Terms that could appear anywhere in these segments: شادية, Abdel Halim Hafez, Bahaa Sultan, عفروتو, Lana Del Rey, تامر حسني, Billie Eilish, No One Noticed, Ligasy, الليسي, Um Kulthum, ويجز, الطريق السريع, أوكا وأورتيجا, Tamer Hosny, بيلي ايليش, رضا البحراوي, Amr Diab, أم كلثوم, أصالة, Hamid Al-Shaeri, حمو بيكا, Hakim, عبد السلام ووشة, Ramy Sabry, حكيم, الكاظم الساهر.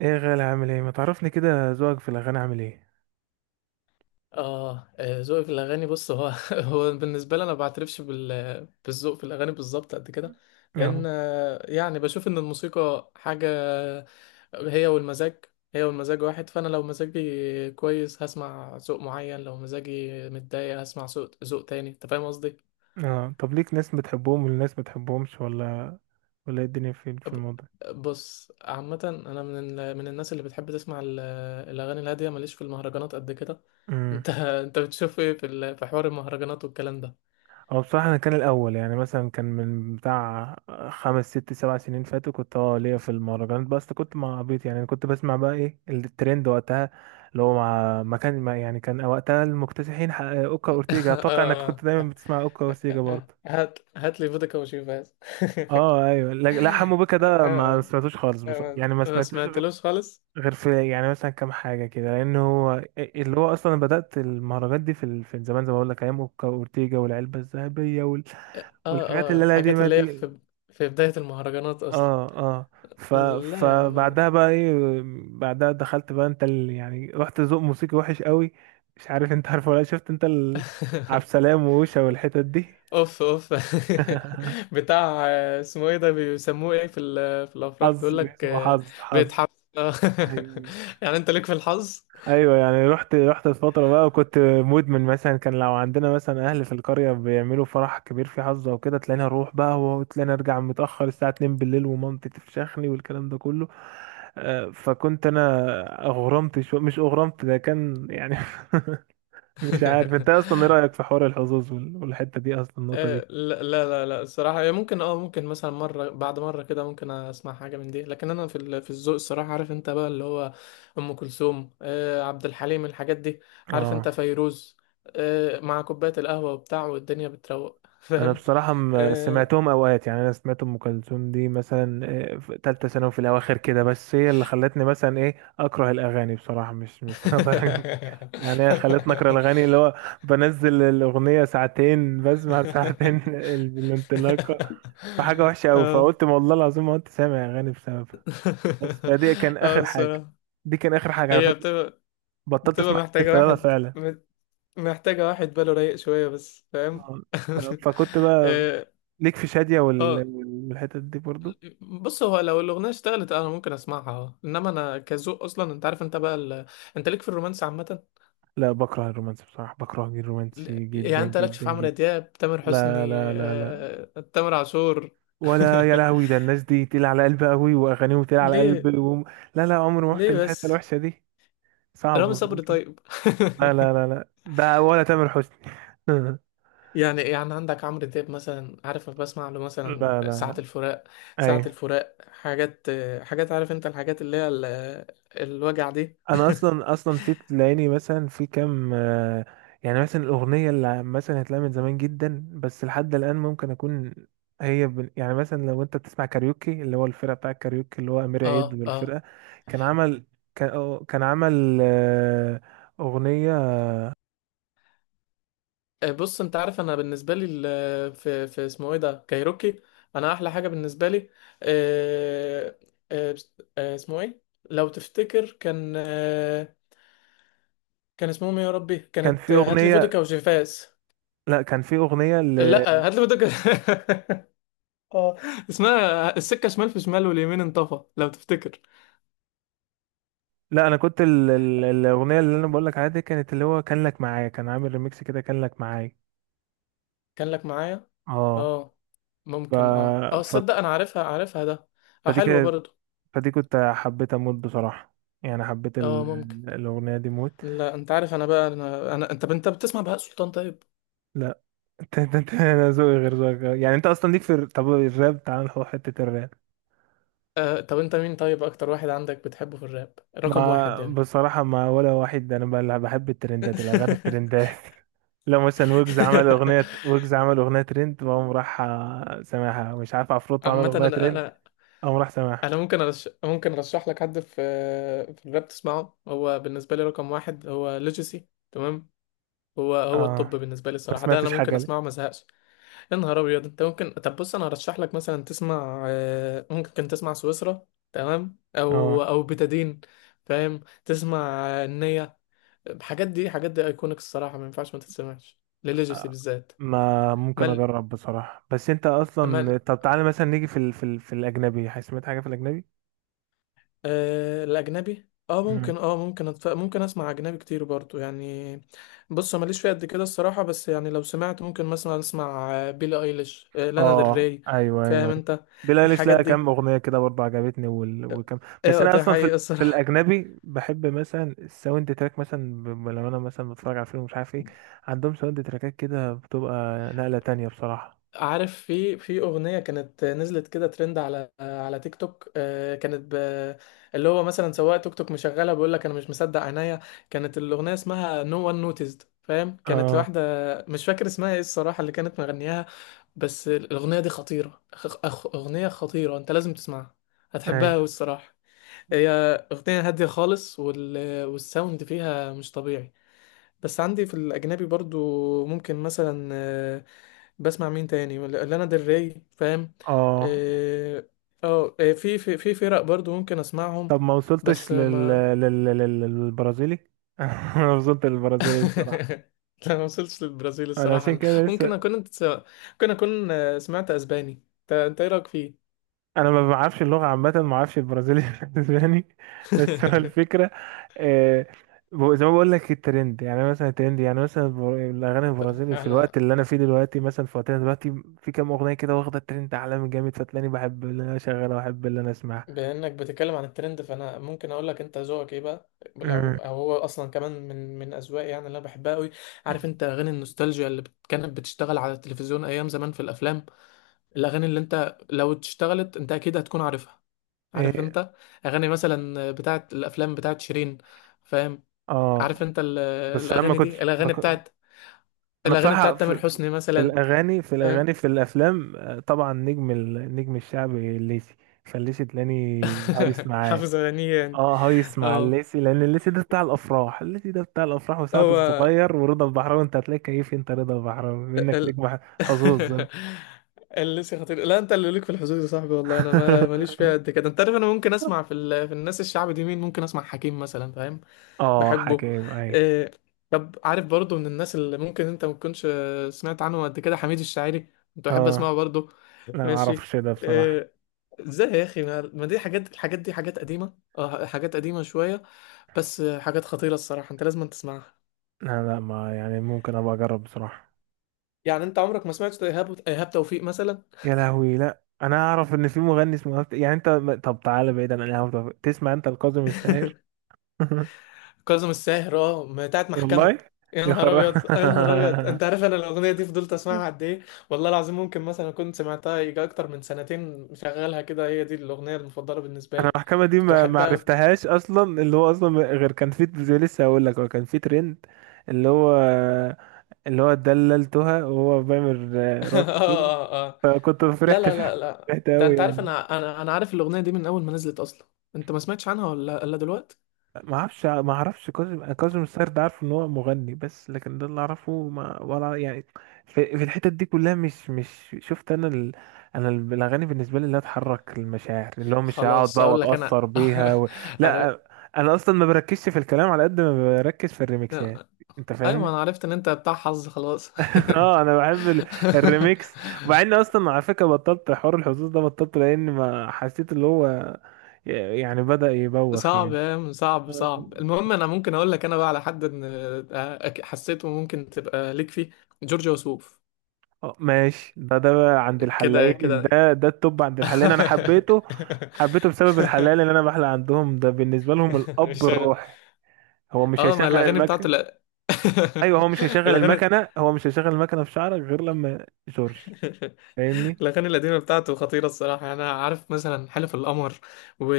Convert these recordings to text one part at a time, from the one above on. ايه يا غالي، عامل ايه؟ ما تعرفني كده، ذوقك في الاغاني عامل ايه؟ ذوقي في الاغاني. بص هو هو بالنسبه لي، انا ما بعترفش بالذوق في الاغاني بالظبط قد كده. لان اه. يعني بشوف ان الموسيقى حاجه، هي والمزاج هي والمزاج واحد. فانا لو مزاجي كويس هسمع ذوق معين، لو مزاجي متضايق هسمع ذوق تاني. انت فاهم قصدي؟ اه. طب ليك ناس بتحبهم وناس ما بتحبهمش ولا؟ ولا ايه الدنيا في ب- الموضوع؟ بص عامه انا من الناس اللي بتحب تسمع الاغاني الهاديه، ماليش في المهرجانات قد كده. امم انت بتشوف ايه في حوار المهرجانات والكلام ده؟ هو بصراحه انا كان الاول، يعني مثلا كان من بتاع خمس ست سبع سنين فاتوا، كنت ليا في المهرجانات، بس كنت مع عبيط، يعني كنت بسمع بقى ايه الترند وقتها، اللي هو مع ما كان ما يعني كان وقتها المكتسحين، اوكا اه اورتيجا. اتوقع انك كنت آه دايما بتسمع اوكا اورتيجا برضه. هات هات لي فودكا وشوف بس. اه ايوه. لا لا، حمو بيكا ده ما آه، سمعتوش خالص بصراحه، يعني ما ما سمعتوش سمعتلوش خالص. غير في يعني مثلا كام حاجة كده، لأن هو اللي هو أصلا بدأت المهرجانات دي في زمان، زي ما بقول لك، أيام أوكا وأورتيجا والعلبة الذهبية وال... اه والحاجات اه، اللي أنا دي الحاجات ما اللي هي دي. في بداية المهرجانات اصلا. اه. اه. ف... لا يا عم أنا. فبعدها بقى ايه؟ بعدها دخلت بقى يعني رحت ذوق موسيقي وحش قوي. مش عارف انت عارفه ولا لأ؟ شفت انت عبد السلام ووشة والحتت دي. اوف اوف. بتاع، اسمه ايه ده؟ بيسموه ايه في الافراح حظ. بيقول لك؟ اسمه حظ حظ. بيتحف. أيوة. أيوه. يعني انت ليك في الحظ؟ ايوه، يعني رحت الفتره بقى وكنت مدمن، مثلا كان لو عندنا مثلا اهل في القريه بيعملوا فرح كبير في حظه وكده، تلاقيني اروح بقى، وتلاقيني ارجع متاخر الساعه 2 بالليل، ومامتي تفشخني والكلام ده كله. فكنت انا اغرمت شو مش اغرمت، ده كان يعني مش عارف انت اصلا ايه رايك في حوار الحظوظ وال- والحته دي اصلا، النقطه دي؟ لا لا لا لا، الصراحة هي ممكن، ممكن مثلا مرة بعد مرة كده، ممكن اسمع حاجة من دي. لكن انا في الذوق الصراحة، عارف انت بقى اللي هو ام كلثوم، عبد الحليم، الحاجات دي. عارف اه. انت فيروز، مع كوباية القهوة وبتاع، والدنيا بتروق، انا فاهم؟ بصراحه آه. سمعتهم اوقات، يعني انا سمعت ام كلثوم دي مثلا في ثالثه ثانوي في الاواخر كده، بس هي اللي خلتني مثلا ايه، اكره الاغاني بصراحه. مش يعني هي خلتني اكره الاغاني، اللي هو بنزل الاغنيه ساعتين بسمع ساعتين بالانطلاقه. فحاجه وحشه قوي، اه. فقلت ما والله العظيم ما كنت سامع اغاني بسببها. بس فدي كان اه اخر حاجه، الصراحة. دي كان اخر حاجه على هي فكره. بتبقى بطلت بتبقى اسمع أغاني محتاجة بسببها واحد فعلا. محتاجة واحد باله رايق شوية بس، فاهم؟ آه. فكنت بقى اه. ليك في شاديه وال- آه، والحتت دي برضو. بص، هو لو الأغنية اشتغلت أنا ممكن أسمعها، اه، إنما أنا كذوق أصلا أنت عارف أنت بقى ال... آه، أنت ليك في الرومانس عامة. لا، بكره الرومانسي بصراحة، بكره الرومانسي يعني جدا أنت لكش جدا في عمرو جدا. دياب، تامر لا حسني، لا لا لا، تامر عاشور؟ ولا يا لهوي، ده الناس دي تقيلة على قلبي قوي وأغانيهم تقيلة على ليه؟ قلبي و... لا لا، عمري ما رحت ليه للحتة بس؟ الوحشة دي. صعب. رامي صبري ممكن. طيب؟ لا لا لا لا، ده ولا تامر حسني يعني عندك عمرو دياب مثلا، عارف أنا بسمع له مثلا لا لا ساعة لا. الفراق. ساعة أيوه. الفراق حاجات، حاجات، عارف انت الحاجات اللي هي الوجع دي. انا اصلا اصلا في تلاقيني مثلا في كام يعني مثلا الاغنيه اللي مثلا هتلاقيها من زمان جدا، بس لحد الان ممكن اكون، هي يعني مثلا لو انت بتسمع كاريوكي، اللي هو الفرقه بتاع الكاريوكي، اللي هو امير اه عيد اه. والفرقه، كان عمل كان كان عمل آه، اغنيه. بص انت عارف انا بالنسبة لي في اسمه ايه ده؟ كايروكي. انا احلى حاجة بالنسبة لي، آه، اسمه ايه؟ لو تفتكر، كان كان اسمهم إيه يا ربي؟ كان كانت في هاتلي اغنيه. فودكا وجيفاز. لا كان في اغنيه ل... لا هاتلي فودكا. اه، اسمها السكة شمال، في شمال واليمين انطفى، لو تفتكر. لا، انا كنت الاغنيه اللي انا بقول لك عليها دي، كانت اللي هو كان لك معايا، كان عامل ريميكس كده، كان لك معايا. كان لك معايا. اه. اه ف... ممكن، ف... تصدق انا عارفها، عارفها ده. اه فدي حلوة كانت، برضو. فدي كنت حبيت اموت بصراحة، يعني حبيت اه ممكن. الأغنية دي موت. لا انت عارف انا بقى، أنا. انت بتسمع بهاء سلطان طيب؟ لا انت انا ذوقي غير ذوقك، يعني انت اصلا ليك في طب الراب، تعال نروح حتة الراب. طب انت مين طيب اكتر واحد عندك بتحبه في الراب رقم واحد ما يعني؟ بصراحة ما ولا واحد، انا بحب الترندات، الأغاني الترندات لو مثلا ويجز عمل أغنية، ويجز عمل أغنية ترند، وأقوم راح سامعها. مش عارف عفروتو عمل عامة انا أغنية ترند، انا أقوم راح انا سامعها. ممكن ممكن ارشح لك حد في في الراب تسمعه، هو بالنسبة لي رقم واحد هو ليجاسي، تمام؟ هو الطب اه. بالنسبه لي ما الصراحه، ده انا سمعتش ممكن حاجة اسمعه ما ليه. ازهقش. يا نهار ابيض، انت ممكن؟ طب بص انا هرشح لك مثلا تسمع، ممكن تسمع سويسرا، تمام، او اه، بتادين، فاهم، تسمع، النية. الحاجات دي، حاجات دي ايكونيك الصراحه، ما ينفعش ما تتسمعش لليجاسي بالذات. ما ممكن مال اجرب بصراحة، بس انت اصلا، مال، طب تعالى مثلا نيجي في الاجنبي، سمعت حاجة في الاجنبي؟ الأجنبي، اه مم. ممكن، ممكن ممكن اسمع أجنبي كتير برضو يعني. بص أنا ماليش فيه قد كده الصراحة، بس يعني لو سمعت ممكن مثلا اسمع بيلي ايليش، لانا ديل اه ري، ايوه فاهم ايوه. انت؟ بيلي ايليش الحاجات لها كام دي. اغنيه كده برضه عجبتني اه وكم. بس انا ده اصلا في حقيقي ال... في الصراحة. الاجنبي بحب مثلا الساوند تراك، مثلا لما انا مثلا بتفرج على فيلم مش عارف ايه، عندهم ساوند تراكات كده بتبقى نقله تانية بصراحه. عارف، في اغنيه كانت نزلت كده ترند على تيك توك، كانت اللي هو مثلا سواق توك توك مشغله بيقول لك انا مش مصدق عينيا. كانت الاغنيه اسمها No One Noticed، فاهم، كانت اه. لواحده مش فاكر اسمها ايه الصراحه اللي كانت مغنياها. بس الاغنيه دي خطيره. اغنيه خطيره، انت لازم تسمعها، اي. هتحبها والصراحه. هي اغنيه هاديه خالص، والساوند فيها مش طبيعي. بس عندي في الأجنبي برضو ممكن مثلا، بسمع مين تاني؟ لانا ديل ري، فاهم. اه. اه، في في فرق برضو ممكن اسمعهم. طب ما بس وصلتش لل... ما. لل... لل... للبرازيلي ما وصلت للبرازيلي. لا ما وصلتش للبرازيل انا الصراحة. عشان أنا كده ممكن لسه، أكون، انت، ممكن أكون سمعت أسباني. انت إنت إيه رأيك فيه؟ انا ما بعرفش اللغه عامه، ما بعرفش البرازيلي الاسباني. بس هو الفكره، آه، زي ما بقول لك الترند، يعني مثلا الترند، يعني مثلا الاغاني البرازيلي في الوقت أنا، اللي انا فيه دلوقتي، مثلا في وقتنا دلوقتي، في كام اغنيه كده واخده الترند عالمي جامد، فتلاقيني بحب اللي انا اشغلها واحب اللي انا اسمعها. بانك بتتكلم عن الترند، فانا ممكن اقول لك انت ذوقك ايه بقى. لو، أمم. او هو اصلا كمان من اذواقي، يعني اللي انا بحبها قوي. عارف انت اغاني النوستالجيا اللي كانت بتشتغل على التلفزيون ايام زمان في الافلام، الاغاني اللي انت لو اشتغلت انت اكيد هتكون عارفها. عارف إيه. انت اغاني مثلا بتاعت الافلام بتاعت شيرين، فاهم؟ اه. عارف انت بس لما الاغاني كنت، دي، ما الاغاني كنت. بتاعت، انا الاغاني بصراحه بتاعت تامر في حسني في مثلا، الاغاني في فاهم؟ الاغاني في الافلام، طبعا النجم الشعبي الليسي، فالليسي تلاقيني هايص معاه. حافظ اغانيه يعني؟ اه، هايس مع اه الليسي، لان الليسي ده بتاع الافراح، الليسي ده بتاع الافراح وسعد هو. الصغير ورضا البحراوي. انت هتلاقي كيف، انت رضا البحراوي منك، نجم حظوظ انت اللي لسه خطير. لا انت اللي ليك في الحظوظ يا صاحبي والله، انا ما ماليش فيها قد كده. انت عارف انا ممكن اسمع في الناس الشعب دي، مين ممكن اسمع؟ حكيم مثلا، فاهم. اه بحبه. حكيم اي. إيه. طب عارف برضو من الناس اللي ممكن انت ما تكونش سمعت عنه قد كده، حميد الشاعري؟ كنت بحب اه، اسمعه برضو. لا ما ماشي. اعرفش ده بصراحة. إيه. ازاي يا اخي؟ ما دي حاجات، الحاجات دي حاجات قديمة، اه حاجات قديمة شوية، بس حاجات خطيرة الصراحة، انت لازم تسمعها. لا لا، ما يعني ممكن ابقى اجرب بصراحة. يعني انت عمرك ما سمعت ايهاب، ايهاب توفيق مثلا؟ يا لهوي، لا انا اعرف ان في مغني اسمه يعني انت طب تعالى بعيدا عن الهوا، طب تسمع انت الكاظم الساهر كاظم الساهر، اه ما هي بتاعت محكمة. والله. يا يا نهار خرا ابيض، يا نهار ابيض، انت عارف انا الاغنية دي فضلت اسمعها قد ايه؟ والله العظيم ممكن مثلا كنت سمعتها يجي اكتر من سنتين مشغلها كده، هي دي الاغنية المفضلة بالنسبة انا لي. المحكمه دي كنت ما بحبها أوي. عرفتهاش اصلا، اللي هو اصلا غير كان في، زي لسه هقول لك، هو كان في ترند، اللي هو، اللي هو دللتها وهو بيعمل اه راسه كده، اه اه. فكنت لا فرحت لا لا لا، فرحت ده قوي انت عارف يعني. انا، انا عارف الاغنية دي من اول ما نزلت اصلا. انت ما سمعتش عنها ولا الا دلوقتي؟ ما اعرفش، كاظم الساهر ده عارف ان هو مغني بس، لكن ده اللي اعرفه، ما ولا يعني في الحتت دي كلها مش. مش شفت انا ال... انا ال- الاغاني بالنسبه لي اللي تحرك المشاعر، اللي هو مش هقعد خلاص بقى اقول لك انا. واتاثر بيها و... عر- لا، انا اصلا ما بركزش في الكلام على قد ما بركز في الريمكسات، انت ايوه، ما فاهمني؟ انا عرفت ان انت بتاع حظ خلاص. اه، انا بحب الريمكس. ومع اني اصلا على فكره بطلت حوار الحظوظ ده، بطلت لان ما حسيت اللي هو، يعني بدأ يبوخ صعب يعني. يا عم، صعب صعب. المهم انا ممكن اقول لك انا بقى على حد ان، حسيته ممكن تبقى ليك فيه جورج وسوف. اه ماشي. ده بقى عند كده الحلاقين، كده. ده التوب عند الحلاقين. انا حبيته، حبيته بسبب الحلال اللي انا بحلق عندهم، ده بالنسبه لهم مش الاب شغ- الروحي. هو مش اه ما هيشغل الاغاني بتاعته. المكنه. لا. ايوه، هو مش هيشغل الاغاني. المكنه، هو مش هيشغل المكنه في شعرك غير لما جورج، فاهمني؟ الاغاني القديمه بتاعته خطيره الصراحه، انا عارف مثلا حلف القمر، و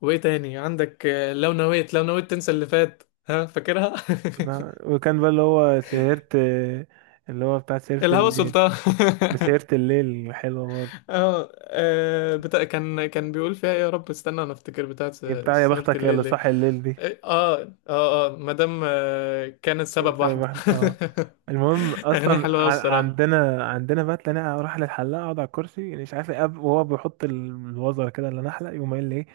وايه تاني عندك؟ لو نويت، لو نويت تنسى اللي فات، ها فاكرها؟ وكان بقى اللي هو سهرة، اللي هو بتاع سهرة الهوى الليل. سلطان. وسهرة الليل حلوة برضه. اه كان بيقول فيها ايه؟ يا رب استنى انا افتكر بتاعت هي بتاع يا سهرة بختك يا الليل، اللي ليه. صاحي الليل دي. اه اه اه، مادام كانت سبب بسبب واحدة. واحد اه. المهم اغنية اصلا، حلوة أوي الصراحة. عندنا بقى تلاقيني اروح للحلاق، اقعد على الكرسي يعني، مش عارف ايه، وهو بيحط الوزر كده اللي نحلق، يقوم قايل لي ايه،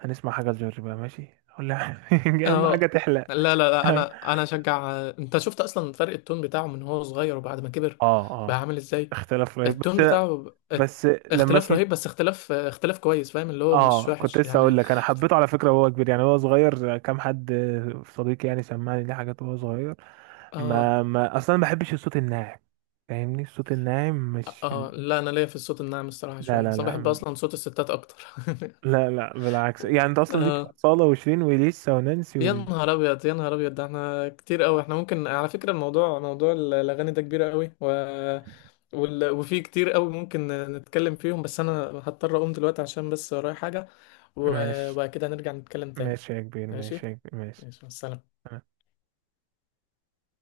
هنسمع حاجه لجورج بقى؟ ماشي، اقول له اهم اه حاجه تحلق لا لا لا، اه. انا اشجع. انت شفت اصلا فرق التون بتاعه من هو صغير وبعد ما كبر، بقى اه. عامل ازاي؟ اختلاف رهيب التون بس. بتاعه بس لما اختلاف اسم، رهيب، بس اختلاف كويس، فاهم، اللي هو مش اه كنت وحش لسه يعني. اقول لك، انا حبيته على فكره وهو كبير، يعني هو صغير كام حد صديقي يعني سمعني ليه حاجات وهو صغير، اه ما ما اصلا ما بحبش الصوت الناعم، فاهمني؟ الصوت الناعم مش، اه لا، انا ليا في الصوت الناعم الصراحة لا شوية، لا اصلا لا، بحب اصلا صوت الستات اكتر. لا لا، بالعكس، يعني انت اصلا ليك في اه. اصالة وشيرين وليسا ونانسي يا نهار ابيض، يا نهار ابيض، ده احنا كتير قوي. احنا ممكن، على فكره الموضوع، موضوع الاغاني ده كبير قوي، وفي كتير قوي ممكن نتكلم فيهم، بس انا هضطر اقوم دلوقتي عشان بس ورايا حاجه، ماشي. وبعد كده هنرجع نتكلم تاني. ماشي يا كبير، ماشي ماشي. يا كبير، ماشي. ماشي مع السلامه.